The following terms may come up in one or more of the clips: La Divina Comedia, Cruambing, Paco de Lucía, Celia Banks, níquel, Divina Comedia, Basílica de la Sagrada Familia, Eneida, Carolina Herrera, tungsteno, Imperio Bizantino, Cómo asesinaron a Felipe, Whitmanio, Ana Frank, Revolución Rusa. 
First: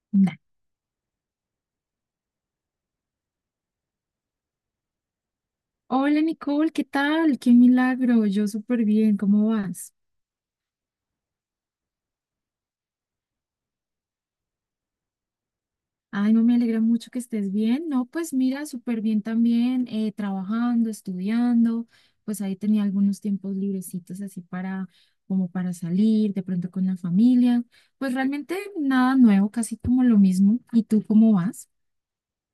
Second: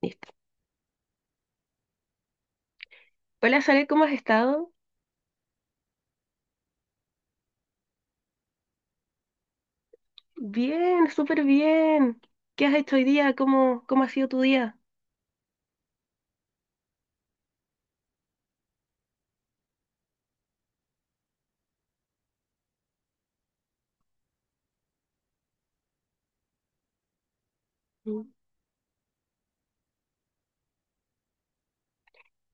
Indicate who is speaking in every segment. Speaker 1: Listo.
Speaker 2: Nah.
Speaker 1: Hola, Sale, ¿cómo has estado?
Speaker 2: Hola Nicole, ¿qué tal? Qué milagro, yo súper bien, ¿cómo vas?
Speaker 1: Bien, súper bien. ¿Qué has hecho hoy día? ¿Cómo ha sido tu día?
Speaker 2: Ay, no me alegra mucho que estés bien. No, pues mira, súper bien también, trabajando, estudiando, pues ahí tenía algunos tiempos librecitos así para, como para salir, de pronto con la familia. Pues
Speaker 1: Mm.
Speaker 2: realmente nada nuevo, casi como lo mismo. ¿Y tú cómo vas?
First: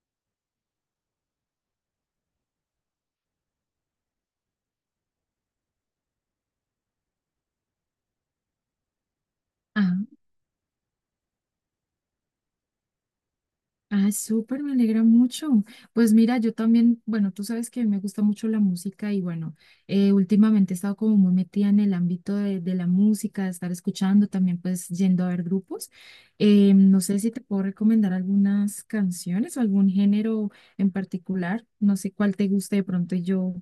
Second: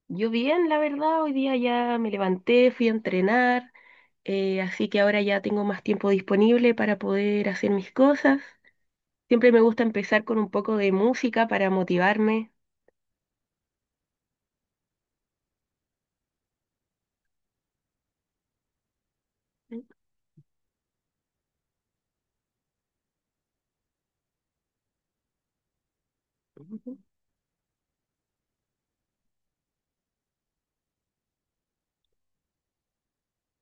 Speaker 1: Yo bien, la verdad, hoy día ya me levanté, fui a entrenar, así que ahora ya tengo más tiempo disponible para poder hacer mis cosas. Siempre me gusta empezar con un poco de música para motivarme.
Speaker 2: Ah, súper, me alegra mucho. Pues mira, yo también, bueno, tú sabes que me gusta mucho la música y bueno, últimamente he estado como muy metida en el ámbito de la música, de estar escuchando, también pues yendo a ver grupos.
Speaker 1: Ujú.
Speaker 2: No sé si te puedo recomendar algunas canciones o algún género en particular, no sé cuál te guste de pronto y yo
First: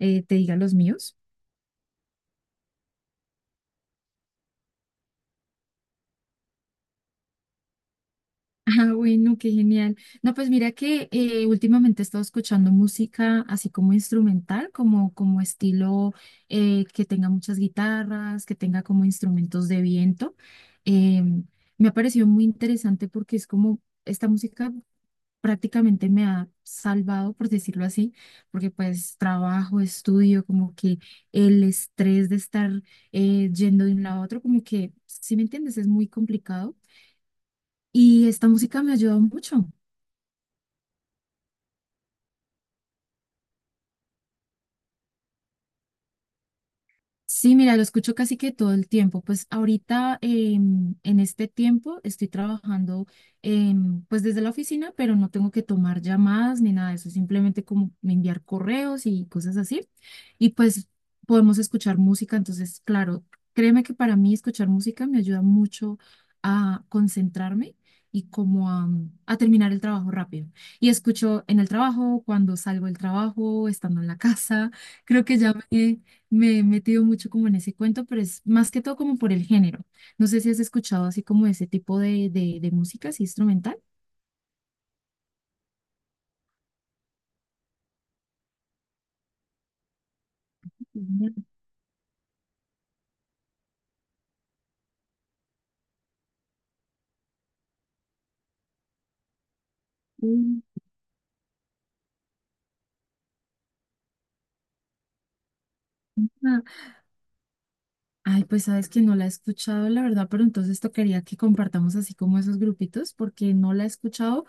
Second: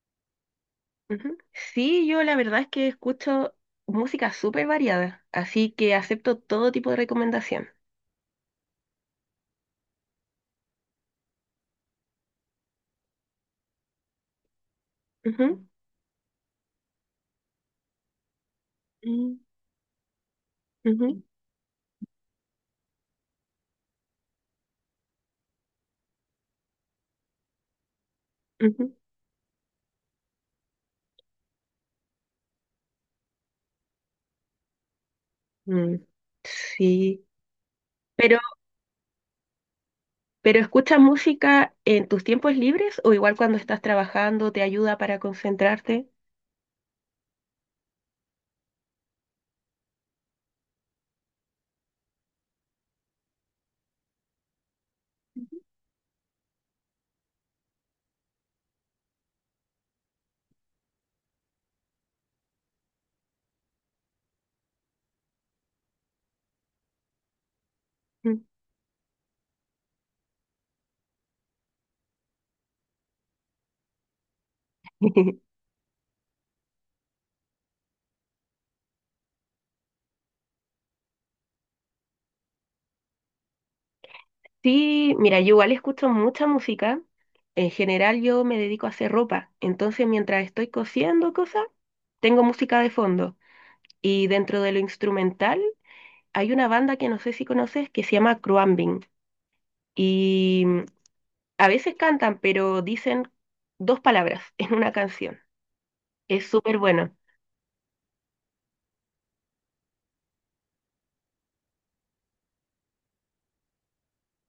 Speaker 2: te diga los míos.
Speaker 1: Ujú. Sí, yo la verdad es que escucho música súper variada, así que acepto todo tipo de recomendación.
Speaker 2: Ah, bueno, qué genial. No, pues mira que últimamente he estado escuchando música así como instrumental, como
Speaker 1: Ujú.
Speaker 2: estilo que tenga muchas guitarras, que tenga como
Speaker 1: Mm,
Speaker 2: instrumentos de viento.
Speaker 1: ujú,
Speaker 2: Eh, me ha parecido muy interesante porque es como esta música prácticamente me ha salvado, por decirlo así, porque
Speaker 1: ujú.
Speaker 2: pues trabajo, estudio, como que el estrés de estar yendo de un lado a otro, como que, si me entiendes, es
Speaker 1: Mm,
Speaker 2: muy complicado.
Speaker 1: sí,
Speaker 2: Y
Speaker 1: pero,
Speaker 2: esta música me ha ayudado mucho.
Speaker 1: pero ¿escuchas música en tus tiempos libres o igual cuando estás trabajando te ayuda para concentrarte?
Speaker 2: Sí, mira, lo escucho casi que todo el tiempo. Pues ahorita en este tiempo estoy trabajando pues desde la oficina, pero no tengo que tomar llamadas ni nada de eso, simplemente como enviar correos y cosas así. Y pues podemos escuchar música, entonces, claro, créeme que para mí escuchar música me ayuda mucho a concentrarme y
Speaker 1: Mm.
Speaker 2: como a terminar el trabajo rápido. Y escucho en el trabajo, cuando salgo del trabajo, estando en la casa. Creo que ya me he metido mucho como en ese cuento, pero es más que todo como por el género. No sé si has escuchado así como ese tipo de música, así instrumental.
Speaker 1: Sí, mira, yo igual escucho mucha música. En general yo me dedico a hacer ropa, entonces mientras estoy cosiendo cosas, tengo música de fondo. Y dentro de lo instrumental hay una banda que no sé si conoces que se llama Cruambing. Y mm,
Speaker 2: Ujú.
Speaker 1: a veces cantan, pero dicen dos palabras en una canción. Es súper bueno.
Speaker 2: Ay, pues sabes que no la he escuchado, la verdad, pero entonces esto quería que compartamos así como esos grupitos, porque no la he escuchado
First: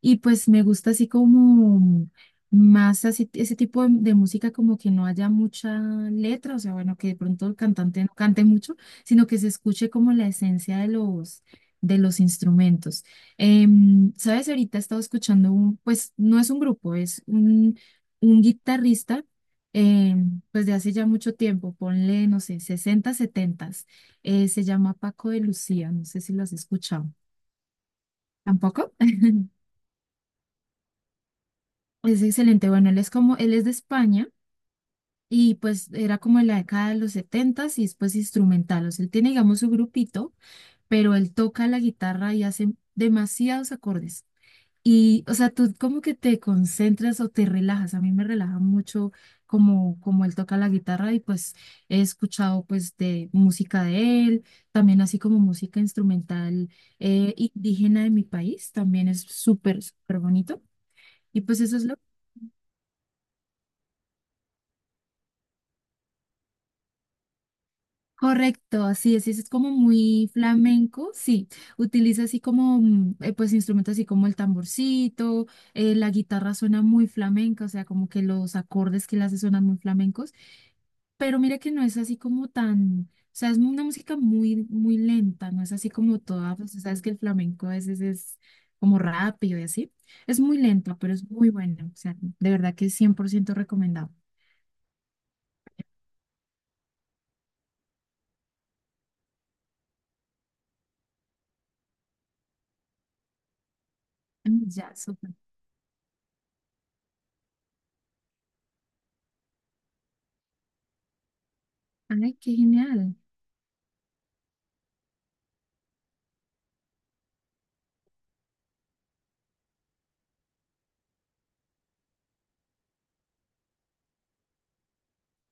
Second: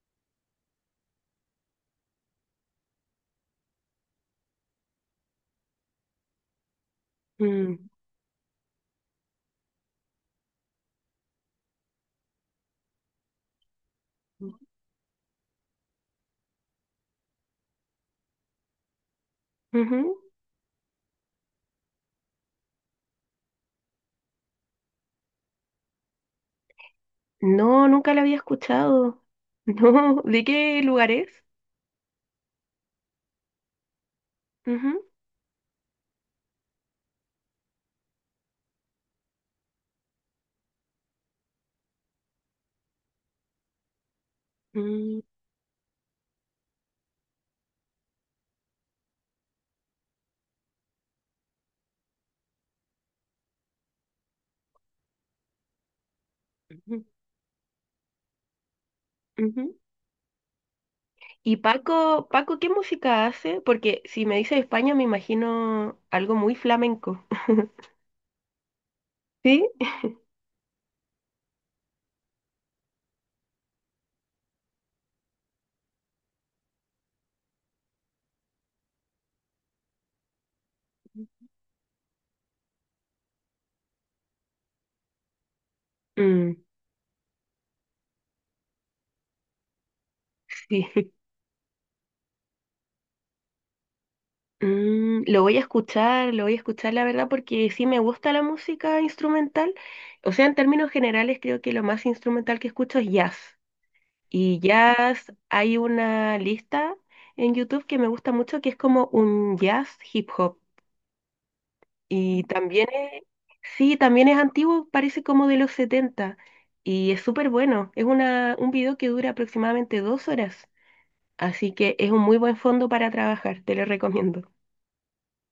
Speaker 2: y pues me gusta así como más así, ese tipo de música como que no haya mucha letra, o sea, bueno, que de pronto el
Speaker 1: Mm,
Speaker 2: cantante no cante mucho, sino que se escuche como la esencia de los instrumentos. Sabes, ahorita he estado escuchando un, pues no es un grupo, es un guitarrista eh,
Speaker 1: ujú.
Speaker 2: pues de hace ya mucho tiempo, ponle, no sé, 60 70, se llama Paco de Lucía, no sé si lo has escuchado.
Speaker 1: No, nunca la había
Speaker 2: ¿Tampoco?
Speaker 1: escuchado. No, ¿de qué lugar es?
Speaker 2: Es excelente. Bueno, él es de España
Speaker 1: Ujú,
Speaker 2: y pues era como en la década de los 70 y después instrumental. O sea, él tiene, digamos, su grupito, pero él toca la guitarra y hace demasiados acordes.
Speaker 1: mm,
Speaker 2: Y, o sea, tú como que te concentras o te relajas. A mí me relaja mucho como él toca la guitarra y pues he escuchado pues de música de él, también así como música instrumental
Speaker 1: ujú,
Speaker 2: indígena de mi país, también es
Speaker 1: ujú.
Speaker 2: súper, súper bonito. Y
Speaker 1: Y
Speaker 2: pues eso es lo
Speaker 1: Paco, ¿qué música hace? Porque si me dice España, me imagino algo muy flamenco.
Speaker 2: correcto, así es, si es
Speaker 1: ¿Sí?
Speaker 2: como muy flamenco, sí. Utiliza así como, pues instrumentos así como el tamborcito, la guitarra suena muy flamenca, o sea, como que los acordes que le hace suenan muy flamencos. Pero mira que no es así como tan, o sea, es una música muy, muy lenta, no es así como
Speaker 1: Mm,
Speaker 2: toda, pues, sabes que el flamenco a veces es como rápido y así. Es muy lento,
Speaker 1: sí.
Speaker 2: pero es muy bueno, o sea, de verdad que es 100% recomendado.
Speaker 1: Mm, lo voy a escuchar, lo voy a escuchar, la verdad, porque sí me gusta la música instrumental. O sea, en términos generales, creo que lo más instrumental que escucho es jazz. Y
Speaker 2: Mm, ya,
Speaker 1: jazz,
Speaker 2: súper.
Speaker 1: hay una lista en YouTube que me gusta mucho que es como un jazz hip hop.
Speaker 2: Ay,
Speaker 1: Y
Speaker 2: qué
Speaker 1: también
Speaker 2: genial.
Speaker 1: sí, también es antiguo, parece como de los setenta. Y es súper bueno. Es un video que dura aproximadamente dos horas. Así que es un muy buen fondo para trabajar, te lo recomiendo.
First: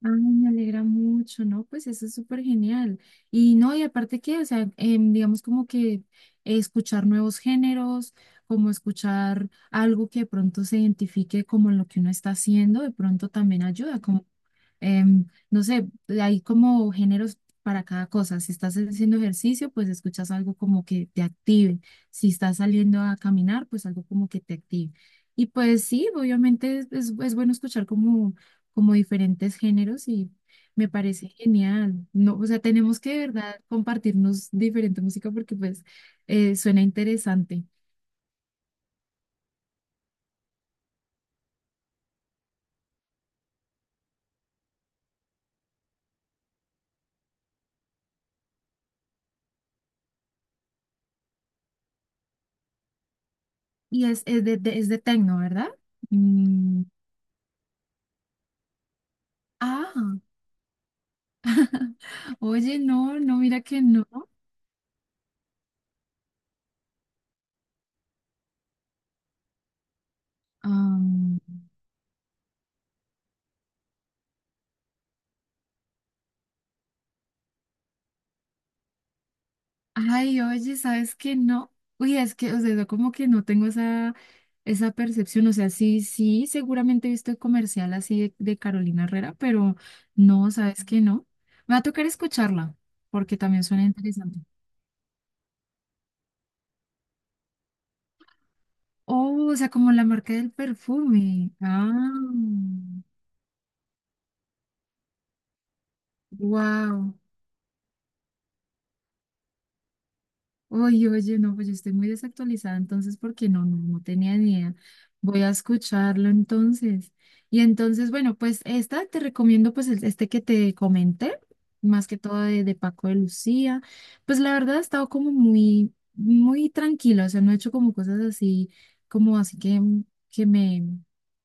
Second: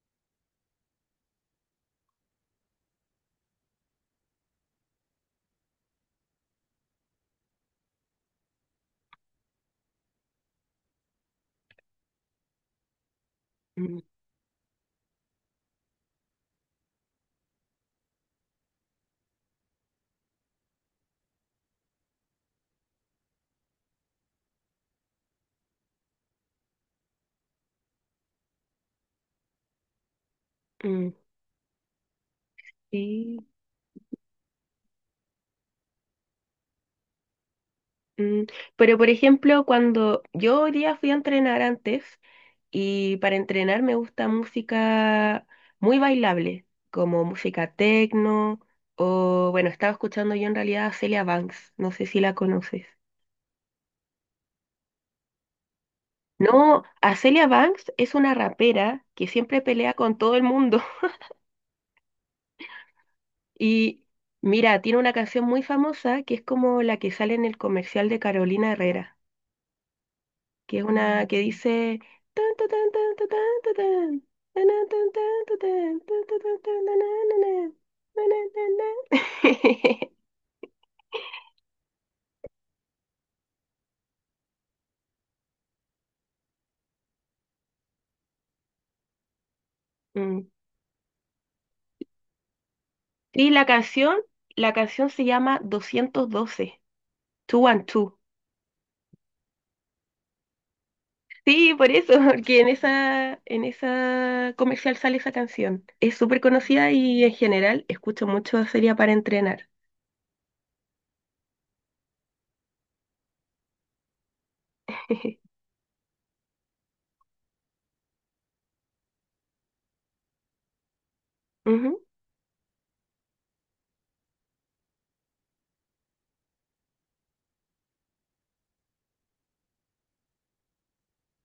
Speaker 2: Ay, me alegra mucho, ¿no? Pues eso es súper genial. Y no, y aparte que, o sea, digamos como que escuchar nuevos géneros, como escuchar algo que de pronto se identifique como lo que uno está haciendo, de pronto también
Speaker 1: Mm,
Speaker 2: ayuda, como, no sé, hay como géneros para cada cosa. Si estás haciendo ejercicio, pues escuchas algo como que te active. Si estás saliendo a caminar, pues algo como que te active. Y pues sí, obviamente es bueno escuchar como diferentes géneros y me
Speaker 1: mm,
Speaker 2: parece genial. No, o sea, tenemos que de
Speaker 1: sí,
Speaker 2: verdad compartirnos diferente música porque pues suena interesante.
Speaker 1: mm. Pero por ejemplo, cuando yo hoy día fui a entrenar antes. Y para entrenar me gusta música muy bailable, como música techno o, bueno, estaba escuchando yo en realidad a Celia Banks, no sé si la conoces.
Speaker 2: Y es de, es de tecno, ¿verdad?
Speaker 1: No,
Speaker 2: Mm,
Speaker 1: a Celia Banks es una rapera que siempre pelea
Speaker 2: ah,
Speaker 1: con todo el mundo.
Speaker 2: oye, no, no, mira que
Speaker 1: Y
Speaker 2: no.
Speaker 1: mira, tiene una canción muy famosa que es como la que sale en el comercial de Carolina Herrera, que es
Speaker 2: Ah,
Speaker 1: una que dice... "Tan, tan, tan, tan, tan, tan, tan, tan, tan, tan, tan, tan, tan, tan, tan, tan, tan, tan, tan, tan, tan".
Speaker 2: ay, oye, ¿sabes qué? No, uy, es que, o sea, yo como que no tengo esa percepción, o sea, sí, sí, seguramente he visto el comercial así de Carolina Herrera, pero
Speaker 1: Mm.
Speaker 2: no, ¿sabes qué? No. Me va a tocar escucharla, porque
Speaker 1: Sí,
Speaker 2: también suena interesante.
Speaker 1: la canción se llama 212, 212.
Speaker 2: Oh, o sea, como la marca del perfume.
Speaker 1: Sí, por
Speaker 2: Ah,
Speaker 1: eso, porque en en esa comercial sale esa canción. Es súper conocida
Speaker 2: wow.
Speaker 1: y en general escucho mucho Sería para entrenar.
Speaker 2: Oye, oye, no, pues yo estoy muy desactualizada entonces porque no, no, no tenía ni idea. Voy a escucharlo entonces. Y entonces, bueno, pues esta te recomiendo pues este que te comenté,
Speaker 1: Ujú,
Speaker 2: más que todo de Paco de Lucía. Pues la verdad he estado como muy, muy tranquila, o sea, no he hecho como cosas así, como así que me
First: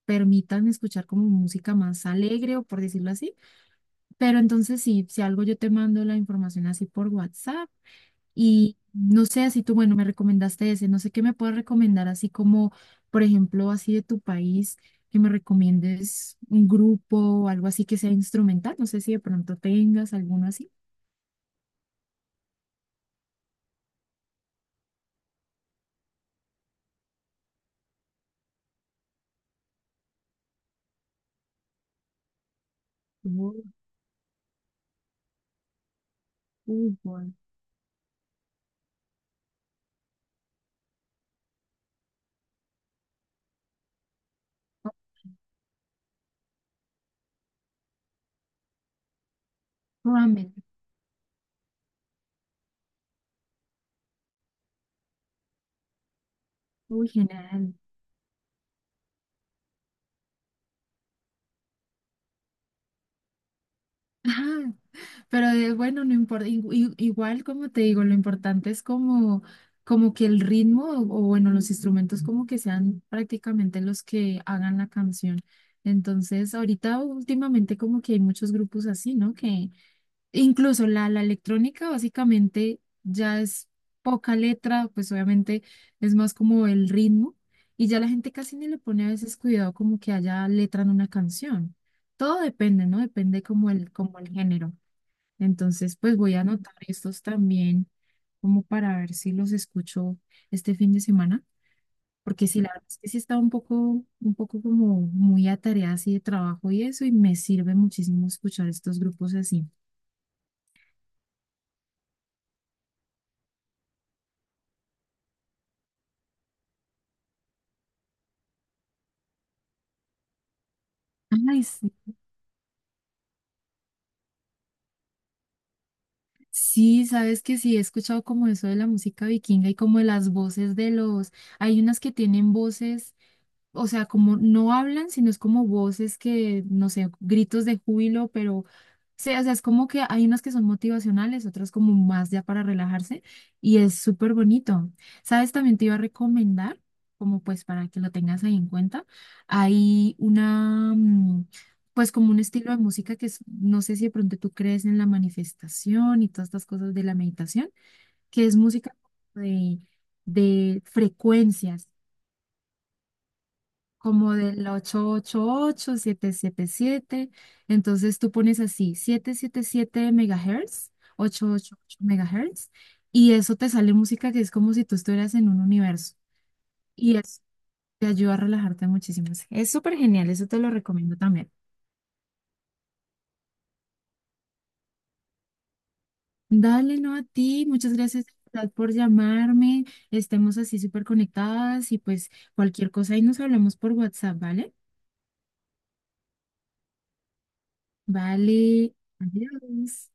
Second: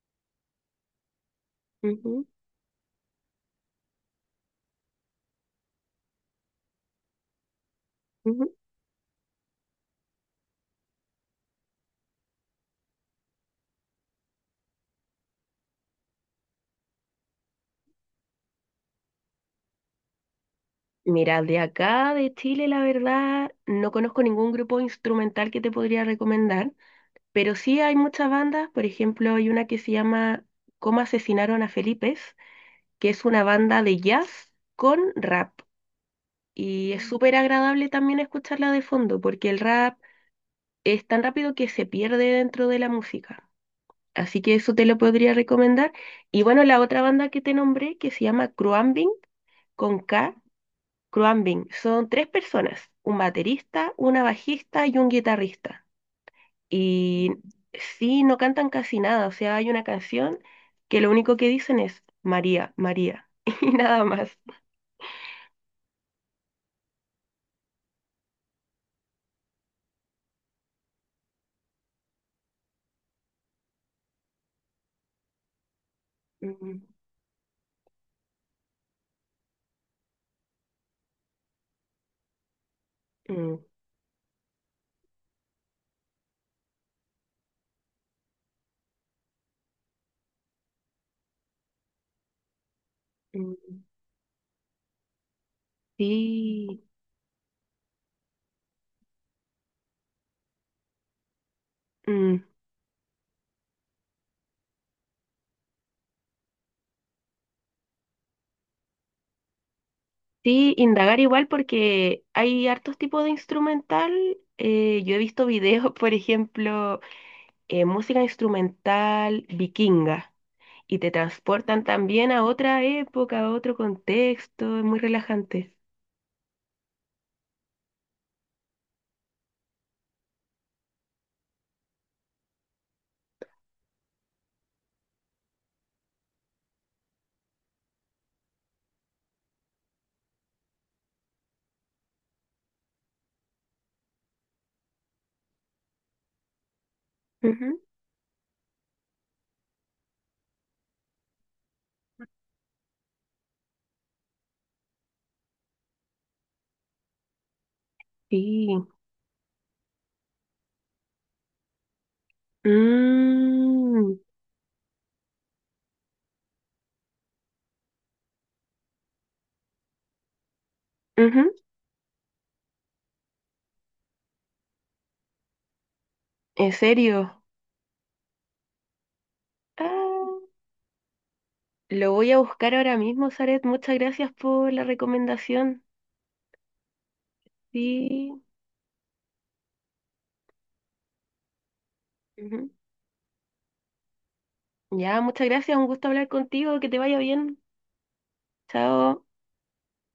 Speaker 2: permitan escuchar como música más
Speaker 1: ujú,
Speaker 2: alegre o por decirlo así. Pero entonces sí, si algo yo te mando la información así por WhatsApp
Speaker 1: ujú.
Speaker 2: y no sé, así tú, bueno, me recomendaste ese, no sé qué me puedes recomendar, así como, por ejemplo, así de tu país, que me recomiendes un grupo o algo así que sea instrumental, no sé si de pronto tengas alguno así.
Speaker 1: Mira, de acá, de Chile, la verdad, no conozco ningún grupo instrumental que te podría recomendar, pero sí hay muchas bandas, por ejemplo, hay una que se llama Cómo asesinaron a Felipe, que es una
Speaker 2: Fútbol,
Speaker 1: banda de jazz con rap. Y es
Speaker 2: fútbol.
Speaker 1: súper agradable también escucharla de fondo, porque el rap es tan rápido que se pierde dentro de la música. Así que eso te lo podría recomendar. Y bueno, la otra banda que te nombré, que se llama Cruambing, con K,
Speaker 2: Ramen,
Speaker 1: Cruambing, son tres personas, un baterista, una bajista y un guitarrista.
Speaker 2: uy,
Speaker 1: Y
Speaker 2: genial.
Speaker 1: sí, no cantan casi nada, o sea, hay una canción que lo único que dicen es María, María, y nada más.
Speaker 2: Pero bueno, no importa, igual como te digo, lo importante es como que el ritmo bueno, los instrumentos como que sean prácticamente los que hagan la canción. Entonces,
Speaker 1: Mm,
Speaker 2: ahorita últimamente como que hay muchos grupos así, ¿no? Que incluso la electrónica básicamente ya
Speaker 1: mm.
Speaker 2: es poca letra, pues obviamente es más como el ritmo y ya la gente casi ni le pone a veces cuidado como que haya letra en una canción. Todo depende, ¿no? Depende como
Speaker 1: Mm,
Speaker 2: el, como el género. Entonces, pues voy a anotar
Speaker 1: sí,
Speaker 2: estos también como para ver si los escucho este fin de semana,
Speaker 1: mm,
Speaker 2: porque sí, la verdad es que sí estaba un poco como muy atareada así de trabajo y eso, y me sirve muchísimo escuchar estos grupos así.
Speaker 1: sí, indagar igual porque hay hartos tipos de instrumental. Yo he visto videos, por ejemplo, música instrumental vikinga y te
Speaker 2: Ay,
Speaker 1: transportan
Speaker 2: sí,
Speaker 1: también a otra época, a otro contexto, es muy relajante.
Speaker 2: sí, sabes que sí, he escuchado como eso de la música vikinga y como de las voces de los, hay unas que tienen voces, o sea, como no hablan, sino es como voces que, no sé, gritos de júbilo, pero sí, o sea, es como que hay unas que son motivacionales, otras como más ya para relajarse, y es súper bonito. ¿Sabes? También te iba a recomendar, como pues
Speaker 1: Ujú,
Speaker 2: para que lo tengas ahí en cuenta, hay una, pues como un estilo de música que es, no sé si de pronto tú crees en la manifestación y todas estas cosas de la meditación, que es
Speaker 1: sí.
Speaker 2: música de... de frecuencias
Speaker 1: Mm,
Speaker 2: como del 888, siete. Entonces tú pones así 777 MHz,
Speaker 1: ujú,
Speaker 2: 888 MHz, y eso te sale música que es como si tú estuvieras en un universo.
Speaker 1: ¿en
Speaker 2: Y
Speaker 1: serio?
Speaker 2: eso te ayuda a relajarte muchísimo. Es súper genial,
Speaker 1: Ah,
Speaker 2: eso te lo recomiendo también.
Speaker 1: lo voy a buscar ahora mismo, Saret. Muchas gracias por la recomendación.
Speaker 2: Dale, no a ti, muchas gracias
Speaker 1: Sí.
Speaker 2: de verdad, por llamarme. Estemos así súper conectadas y pues
Speaker 1: Ujú.
Speaker 2: cualquier cosa ahí nos hablamos por WhatsApp, ¿vale?
Speaker 1: Ya, muchas gracias, un gusto hablar contigo, que te vaya bien.
Speaker 2: Vale,
Speaker 1: Chao.
Speaker 2: adiós.